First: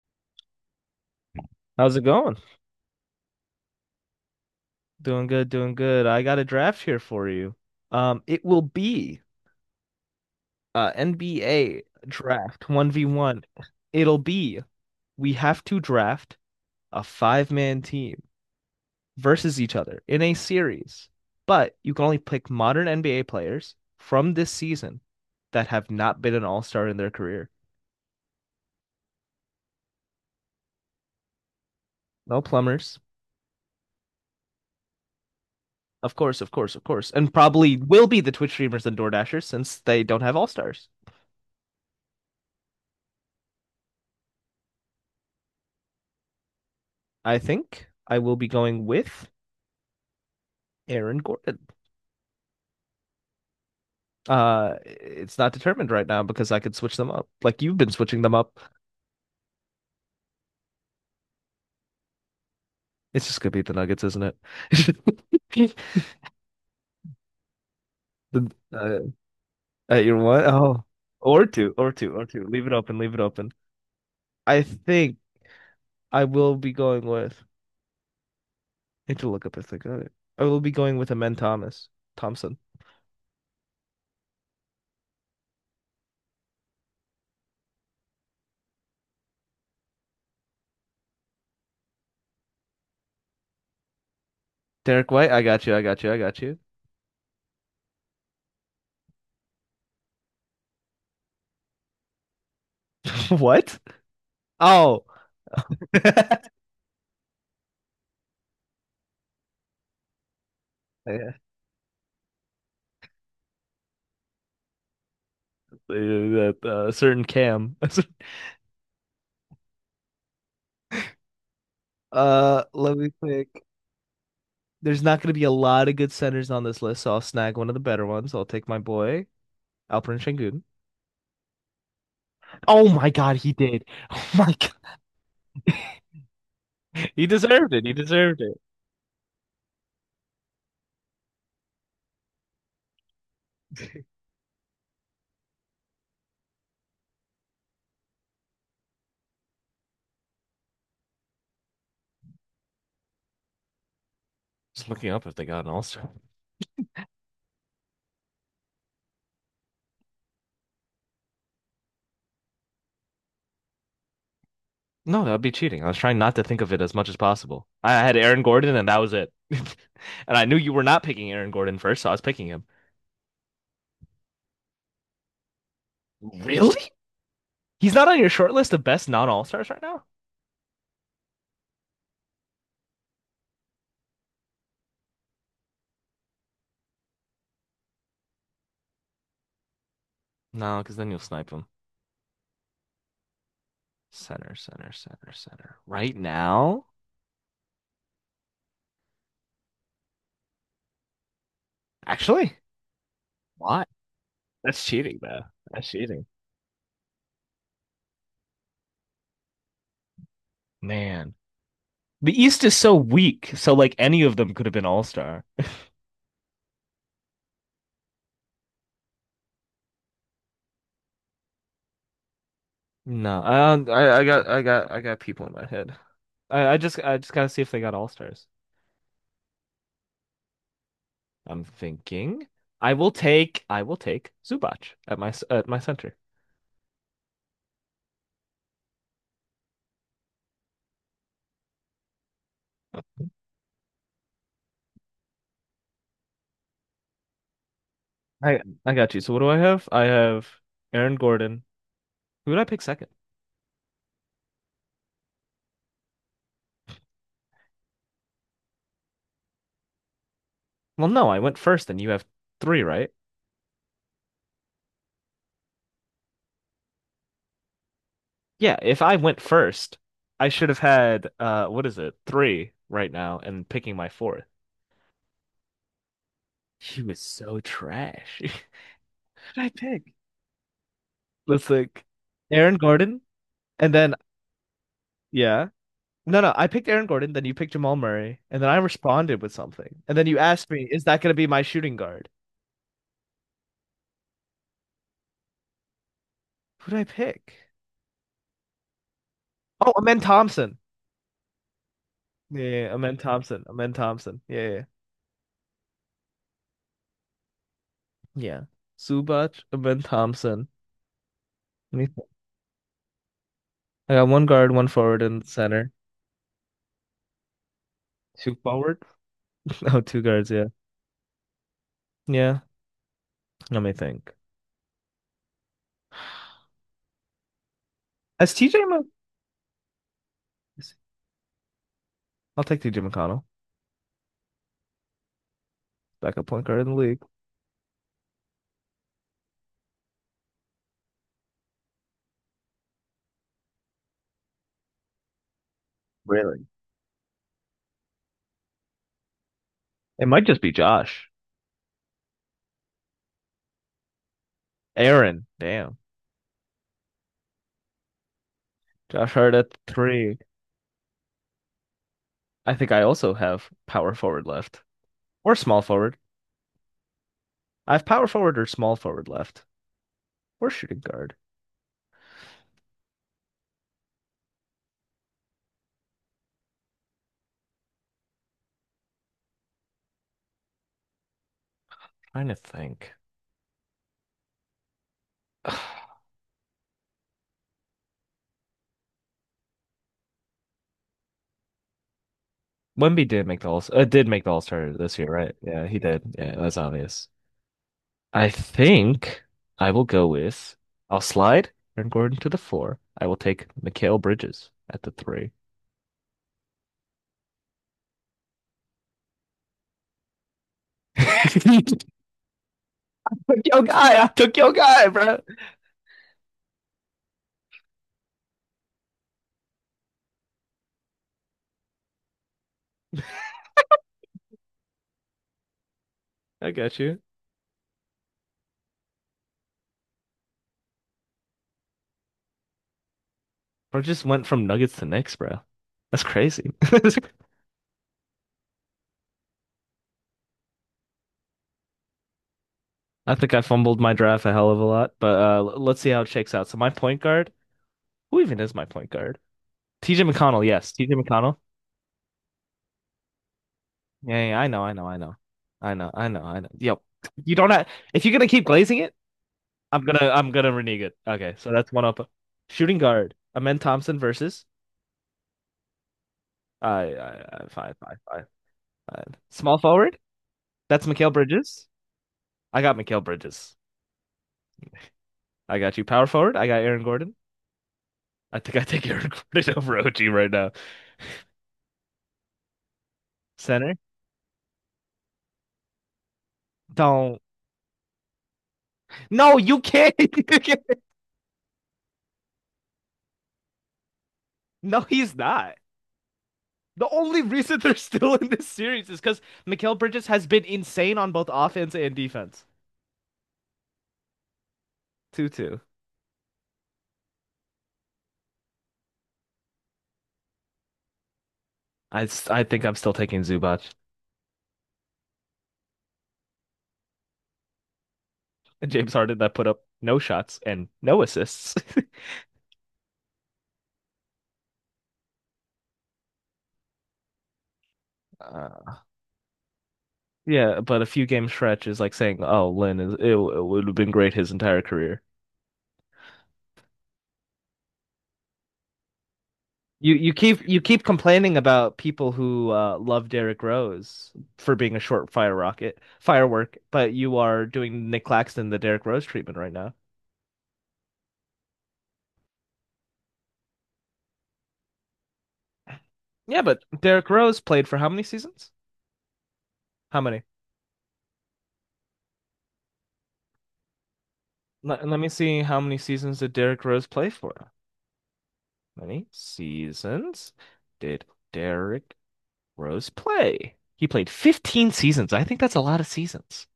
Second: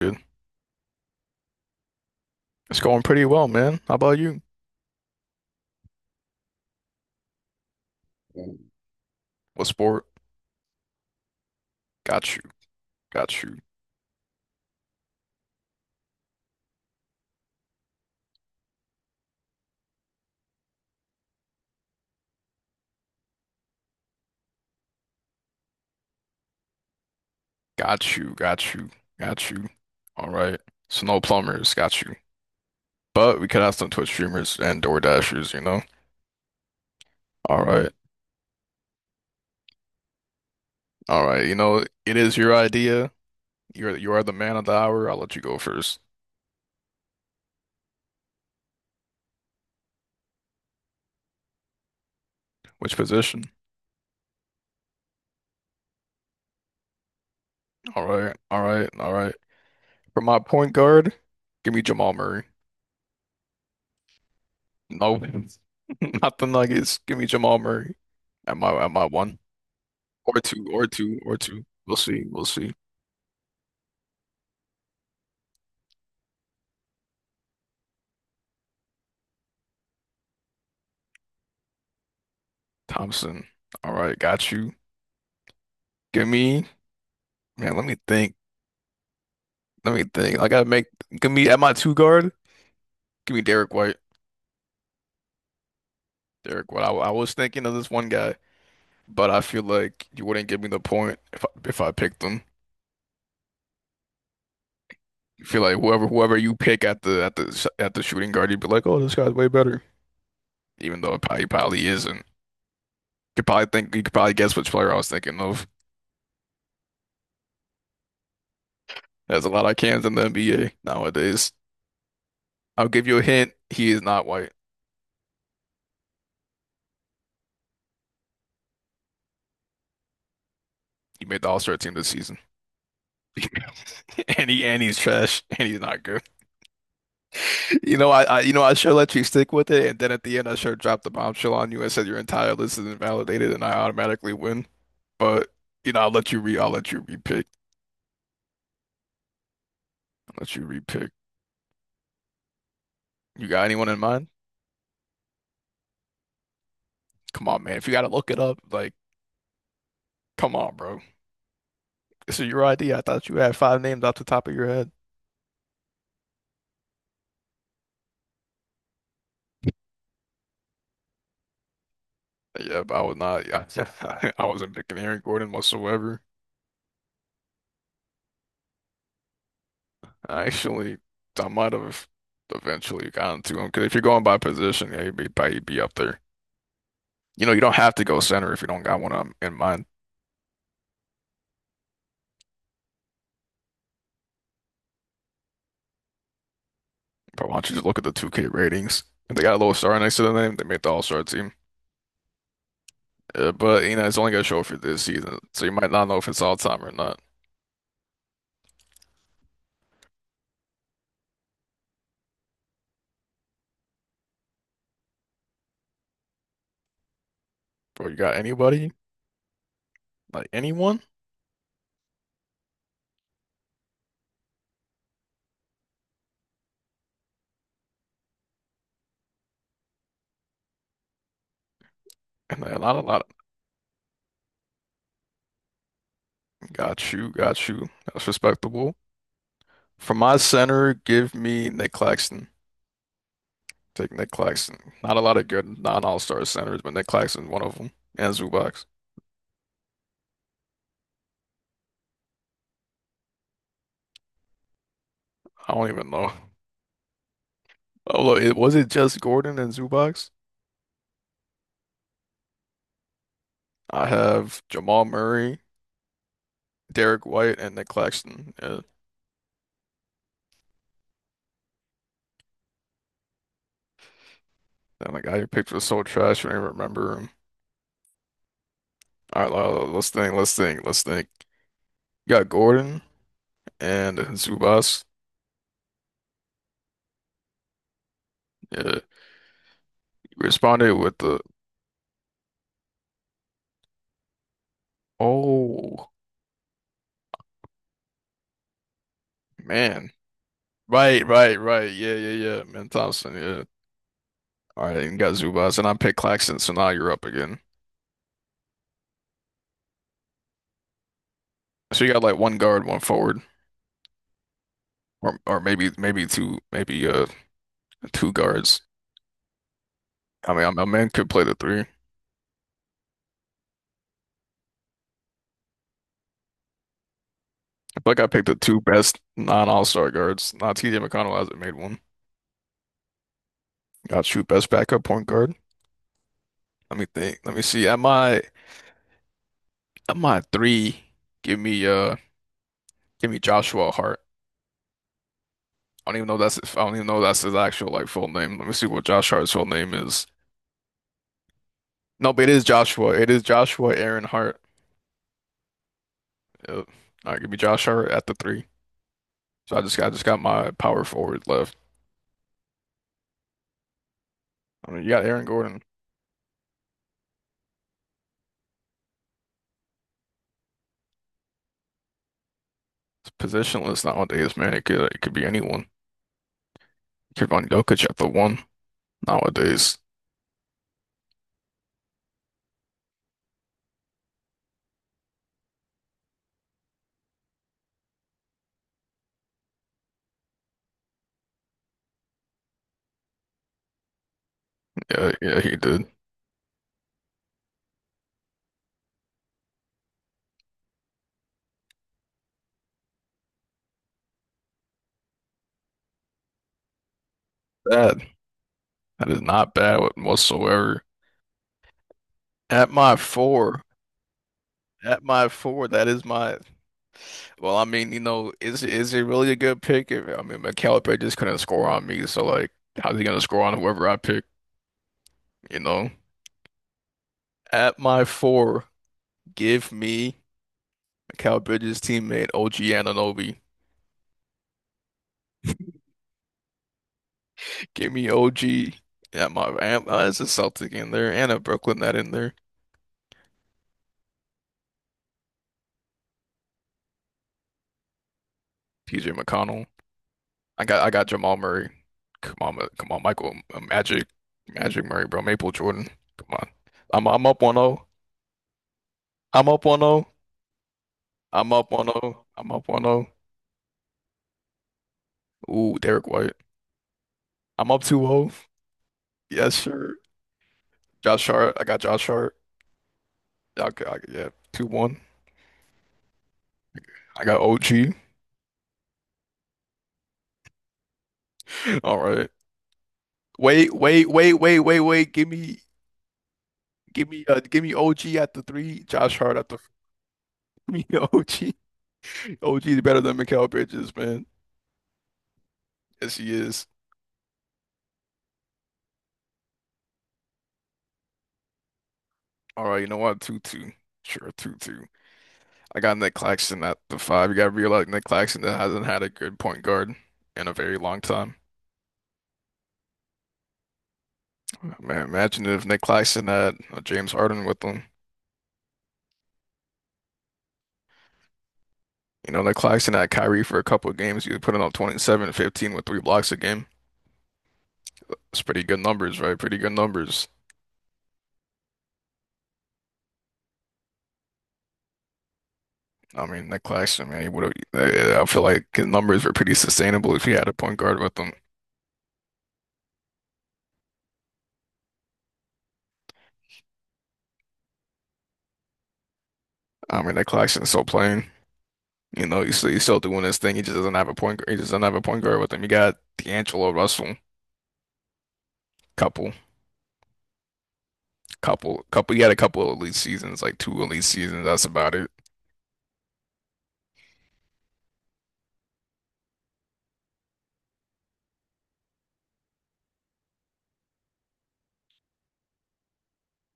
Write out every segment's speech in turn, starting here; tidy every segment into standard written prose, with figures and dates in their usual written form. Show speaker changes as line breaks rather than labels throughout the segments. Good.
How's it going?
It's going pretty well, man. How about you?
Doing good, doing good. I got a draft here for you. It will be
What sport?
NBA
Got you.
draft 1v1.
Got you.
It'll be We have to draft a five-man team versus each other in a series. But you can only pick modern NBA players from this season that have not been an all-star in their career.
Got you. Got you. Got you. All right. So no plumbers. Got you.
No plumbers.
But we could have some Twitch streamers and Door Dashers,
Of course, of course, of course. And
All
probably
right.
will be the Twitch streamers and DoorDashers since they don't have all-stars.
All right. You know, it is your idea. You are the man of the hour. I'll let you go first.
I think I will be going with Aaron Gordon.
Which position?
It's not determined right now because I could switch them up. Like you've been
All
switching them
right.
up.
All right. All right. For my point guard, give me Jamal Murray.
It's just gonna be the Nuggets, isn't
No,
it?
not the Nuggets. Give me Jamal Murray
The,
at my at
uh,
my one.
at your
Or
one?
two,
Oh,
or two, or
or
two.
two, or
We'll
two,
see.
or two.
We'll
Leave it
see.
open, leave it open. I think I will be going with. I need to look up if they got it. I will be going with Amen Thomas Thompson.
Thompson. All right, got you. Give me, man, let me think. Let me think. I gotta make, give me at my two guard, give me Derek White.
Derek White, I got you, I got you, I got you.
Derek White. I was thinking of this one guy, but I feel like you wouldn't give me the point if I picked him.
What? Oh,
You feel like whoever whoever you pick at the at the shooting guard, you'd be like, oh, this guy's way better, even though it
Yeah.
probably, he probably isn't. You could probably think you could probably guess which player I was thinking of.
That certain Cam.
There's a lot of cans in the NBA nowadays. I'll
Let
give
me
you a
think.
hint. He is not white.
There's not going to be a lot of good centers on this list, so I'll snag one of the better ones. I'll take my boy Alperen Şengün.
He made the All-Star team this season.
Oh my God, he did. Oh
And
my
he
God,
and he's trash and he's not good.
he deserved it. He
You know, I,
deserved
I
it.
I sure let you stick with it, and then at the end I sure dropped the bombshell on you and said your entire list is invalidated, and I automatically win. But you know, I'll let you re I'll let you repick. I'll let you repick. You got anyone in mind?
Just looking up if they got an All-Star.
Come on, man. If you gotta look it up, like, come on, bro. This is your idea. I thought you had five names off the top of your head.
No, that would be cheating. I was trying not to think of it as much as possible. I had Aaron Gordon, and that was it. And I knew you were not picking Aaron Gordon first, so I was picking him.
Yeah, but I was not. I, I wasn't picking Aaron Gordon whatsoever.
Really? He's not on your short list of best non-all-stars right now?
Actually, I might have eventually gotten to him because if you're going by position, yeah, he'd be, probably be up there. You know, you don't have to go center if you don't got one in mind.
No, because then you'll snipe him. Center, center, center, center. Right now?
But why don't you just look at the 2K ratings? If they got a little star next to their name, they made the All-Star team.
Actually,
But
what?
you know, it's only gonna show for
That's
this
cheating,
season,
though.
so you
That's
might not know
cheating.
if it's all time or not.
Man. The East is so weak, so like any of them could have been all-star.
Bro, you got anybody? Like anyone?
No. I got people in my head. I just gotta see if they got all stars. I'm thinking
And
I
a
will
lot,
take I will take Zubac at my center.
Got you, got you. That's respectable. For my center, give me Nick Claxton. Take Nick Claxton. Not a lot of good non-all-star centers, but Nick Claxton one of them. And
I
Zubox.
I got you. So what do I have? I have Aaron Gordon. Who did I pick second?
I don't even know. Oh, look, it, was it just Gordon and Zubox?
Well, no, I went first and you have three, right?
I have Jamal Murray, Derek White, and Nick Claxton.
Yeah,
Yeah.
if I went first, I should have had what is it? Three right now and picking my fourth.
Damn, the guy you picked was so trash, I don't even
She
remember
was
him.
so trash. Who
All right,
did I
well,
pick?
let's think.
Let's like
You got
Aaron
Gordon
Gordon and then
and Zubox.
yeah. No, no, I picked Aaron Gordon, then you picked Jamal Murray, and then I
Yeah,
responded with something. And then you
you
asked me,
responded
is
with
that going to be my shooting guard?
oh,
Who did I pick? Oh,
man.
Amen Thompson.
Right, right, right. Yeah, yeah,
Yeah,
yeah.
yeah,
Man
yeah, Amen
Thompson,
Thompson.
yeah.
Amen Thompson. Yeah, yeah. Yeah.
All right, and got Zubas, and I picked Claxton, so now you're up again.
Yeah. Zubac, Amen Thompson. Let
So
me
you got like one guard, one forward,
I got one guard, one forward
or
and
or maybe
center.
maybe two, maybe two
Two
guards.
forward? Oh, two guards,
I mean,
yeah.
a man could play the three. I
Yeah, let me think.
feel like I picked the
As
two
TJ Mc...
best non-all-star guards. Now TJ McConnell hasn't made one.
I'll take TJ McConnell,
Got shoot best backup point guard.
backup point guard in the
Let me
league.
think. Let me see. At my three, give me uh give me Joshua Hart.
Really?
I don't even know that's his actual like full name. Let me see what Josh Hart's full name is.
It might just be Josh.
No, but it is Joshua. It is Joshua Aaron Hart.
Aaron, damn.
Yep. All right, give me Josh Hart at the three.
Josh Hart at
So I just
three.
got my power forward left.
I think I also have power forward left.
I mean, you got Aaron
Or
Gordon.
small forward. I have power forward or small forward left. Or shooting guard.
It's positionless nowadays, man. It could be anyone. Kevon Jokic at the one nowadays.
Trying to think. Wemby did make the All-Star this year,
Yeah,
right?
yeah, he
Yeah, he
did.
did. Yeah, that's obvious. I think I will go with I'll slide Aaron Gordon to the four. I will take Mikal Bridges at the three.
Bad. That is not bad whatsoever.
Took
At my four,
I took your guy,
at
bro.
my four, that is my. Well, I mean, you know, is it really a good pick? If, I mean, McAllister just couldn't score on me, so like, how's he gonna score on whoever I pick? You know.
I got you.
At my four, give me Mikal Bridges' teammate OG Anunoby.
I just went from Nuggets to Knicks, bro. That's crazy.
Give me OG at my and, it's a Celtic in there and a Brooklyn net in there.
I think I fumbled my draft a hell of a lot, but let's see how it shakes out. So my point guard, who even is my point
TJ
guard?
McConnell.
TJ McConnell, yes,
I
TJ
got Jamal
McConnell.
Murray. Come on, come on, Michael Magic,
Yeah, yeah, I know, I
Magic
know, I
Murray,
know,
bro. Maple
I
Jordan.
know, I know,
Come
I know.
on.
Yep.
I'm
You
up
don't have,
1-0.
if you're gonna keep glazing it.
I'm up 1-0.
I'm gonna renege it. Okay, so
I'm up
that's one up.
1-0. I'm up
Shooting
1-0.
guard, Amen Thompson versus
Ooh, Derek White.
I I
I'm
five,
up
five, five,
2-0.
five.
Yes,
Small
sir.
forward, that's Mikal
Josh Hart. I
Bridges.
got Josh Hart.
I got Mikal Bridges.
Yeah, 2-1.
I got you. Power forward, I got Aaron Gordon.
I got OG.
I think I take Aaron Gordon over OG right now.
All right.
Center,
Wait.
don't.
Give me OG at the three. Josh
No,
Hart at the
you
four.
can't. You can't.
Give me OG. OG is better than Mikal Bridges, man.
No, he's not.
Yes, he is.
The only reason they're still in this series is because Mikal Bridges has been insane on both offense and defense.
All right, you know what? Two two. Sure, two two.
2-2.
I got Nick Claxton at the five. You got to realize Nick Claxton hasn't had a good point guard in a very long time.
I think I'm still taking Zubac.
Man, imagine if Nick Claxton had James Harden with him.
James Harden that put up no shots and no assists.
You know, Nick Claxton had Kyrie for a couple of games. He was putting up 27 and 15 with three blocks a game. It's pretty
Uh,
good numbers, right? Pretty good numbers.
Yeah, but a few game stretch is like saying, "Oh, Lynn is it would have been great his entire career."
I mean, Nick Claxton, man, he would have. I feel like his numbers were pretty
You you
sustainable if he
keep
had a
you
point
keep
guard with him.
complaining about people who love Derrick Rose for being a short fire rocket firework, but you are doing Nick Claxton the Derrick Rose treatment right now.
I mean, Nick Claxton's so plain. You know, he's still doing his thing. He just doesn't have a point guard. He just doesn't have a point guard with him. You got
Yeah, but
D'Angelo
Derrick
Russell,
Rose played for how many seasons?
couple,
How many?
couple. He had a couple of elite seasons, like two elite seasons. That's
Let,
about
let me
it.
see how many seasons did Derrick Rose play for? Many seasons did Derrick Rose play. He played 15 seasons. I think that's a lot of seasons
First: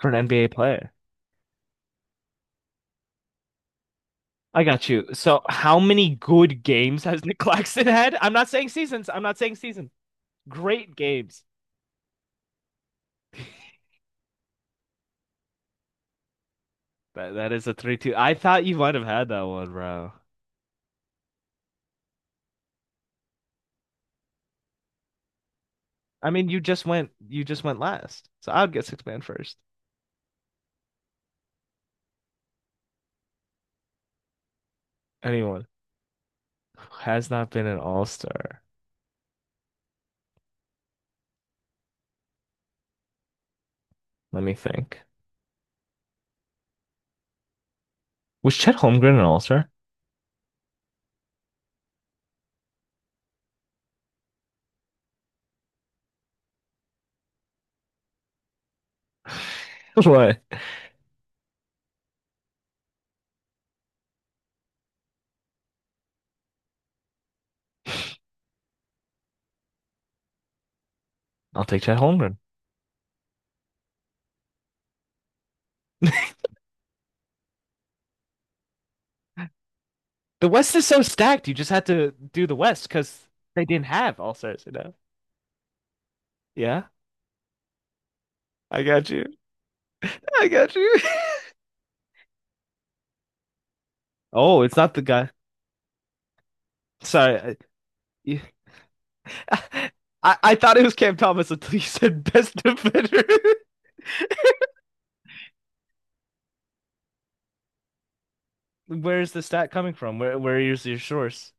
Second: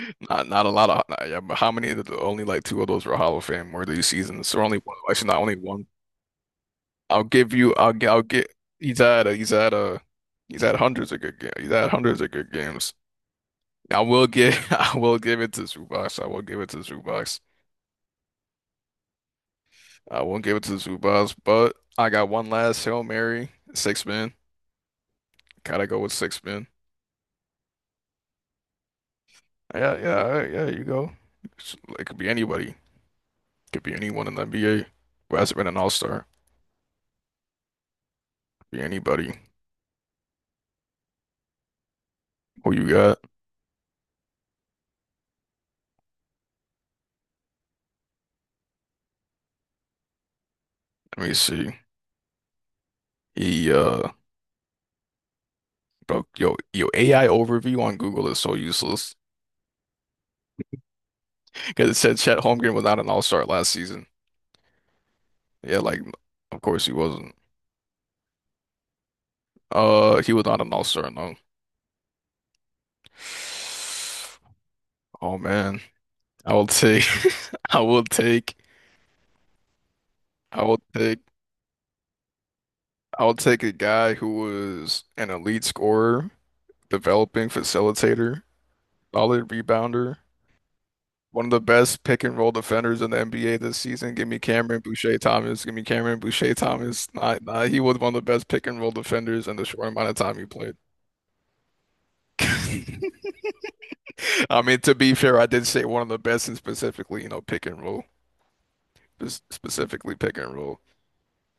for an NBA
Not not a
player.
lot of. Not- Yeah, but how many? Of the, only like two of those were Hall of Fame worthy seasons. So
I
only
got
one.
you.
Actually, not
So,
only
how
one.
many good games has
I'll
Nick
give you.
Claxton
I'll get.
had?
I'll
I'm not
get.
saying seasons. I'm not
He's
saying
had
seasons.
a. He's had
Great
hundreds of good
games.
games. He's had hundreds of good games. I will give I will give it to Zubac. I will give it to
That
Zubac.
that is a 3-2. I thought you might have had that one, bro.
I won't give it to Zubac, but I got one last Hail Mary, six men. Gotta go with
I
six
mean,
men.
you just went last. So, I would get six-man first.
Yeah, yeah, all right, yeah, you go. It could be anybody. Could be anyone in the NBA who hasn't
Anyone
been an all-star.
who has not been an all-star.
Be anybody. Who you got?
Let me think. Was Chet Holmgren an all-star?
Let me see. He bro, AI overview on Google is so useless.
What?
Because it said Chet Holmgren was not an all-star last season. Yeah, like of course he wasn't. He was not an all-star, no.
I'll take Chet Holmgren.
Oh man, I will take, I will take,
The
I
West
will
is so
take,
stacked. You just had to do the West
I
because
will take
they
a
didn't
guy
have all
who
stars, you know?
was an elite scorer,
Yeah,
developing facilitator,
I got you.
solid rebounder,
I got you.
one of the best pick and roll defenders in the NBA this season. Give me
Oh, it's
Cameron
not the
Boucher
guy.
Thomas. Give me Cameron Boucher Thomas.
Sorry.
Nah, nah, he was one of the
You-
best pick and roll defenders in the short amount of
I,
time he
I
played.
thought it was Cam Thomas until you said best defender.
I mean, to be fair, I did say one of the best, and specifically, you know, pick and roll,
Where is the
just
stat coming
specifically
from? Where
pick and
where
roll.
is your source?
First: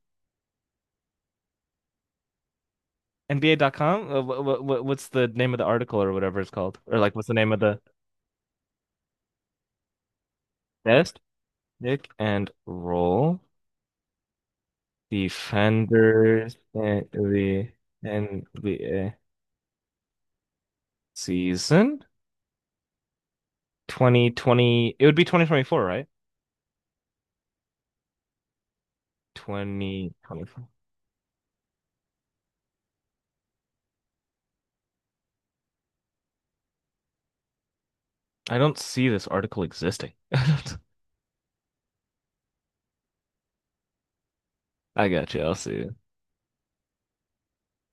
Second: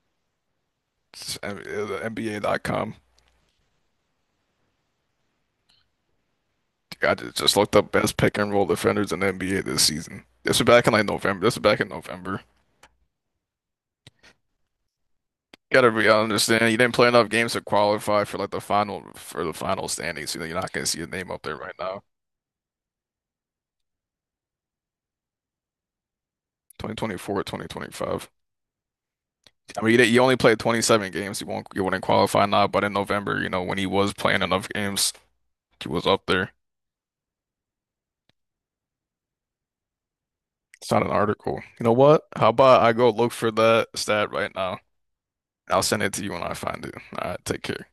It's NBA.com.
NBA. NBA.com? What's the name of the article or whatever it's called? Or like,
I
what's the name
just
of
looked
the
up best pick and roll defenders in the NBA this season. This was back in like
best
November. This was back in
pick
November.
and roll
Gotta be, I
defenders
understand you didn't play
in
enough games to
the
qualify for like the final
NBA?
for the final standings. You know, you're not gonna see your name up there right now.
Season 2020. It would be 2024, right?
2024, 2025. I mean, you, you only played
2024.
27 games. You wouldn't qualify now, but in November, you know, when he was playing enough games, he was up there.
I don't see this article existing. I
It's not an article. You know what? How about I go look for that stat right now?
got you. I'll
I'll
see.
send it to you when I find it. All right, take care.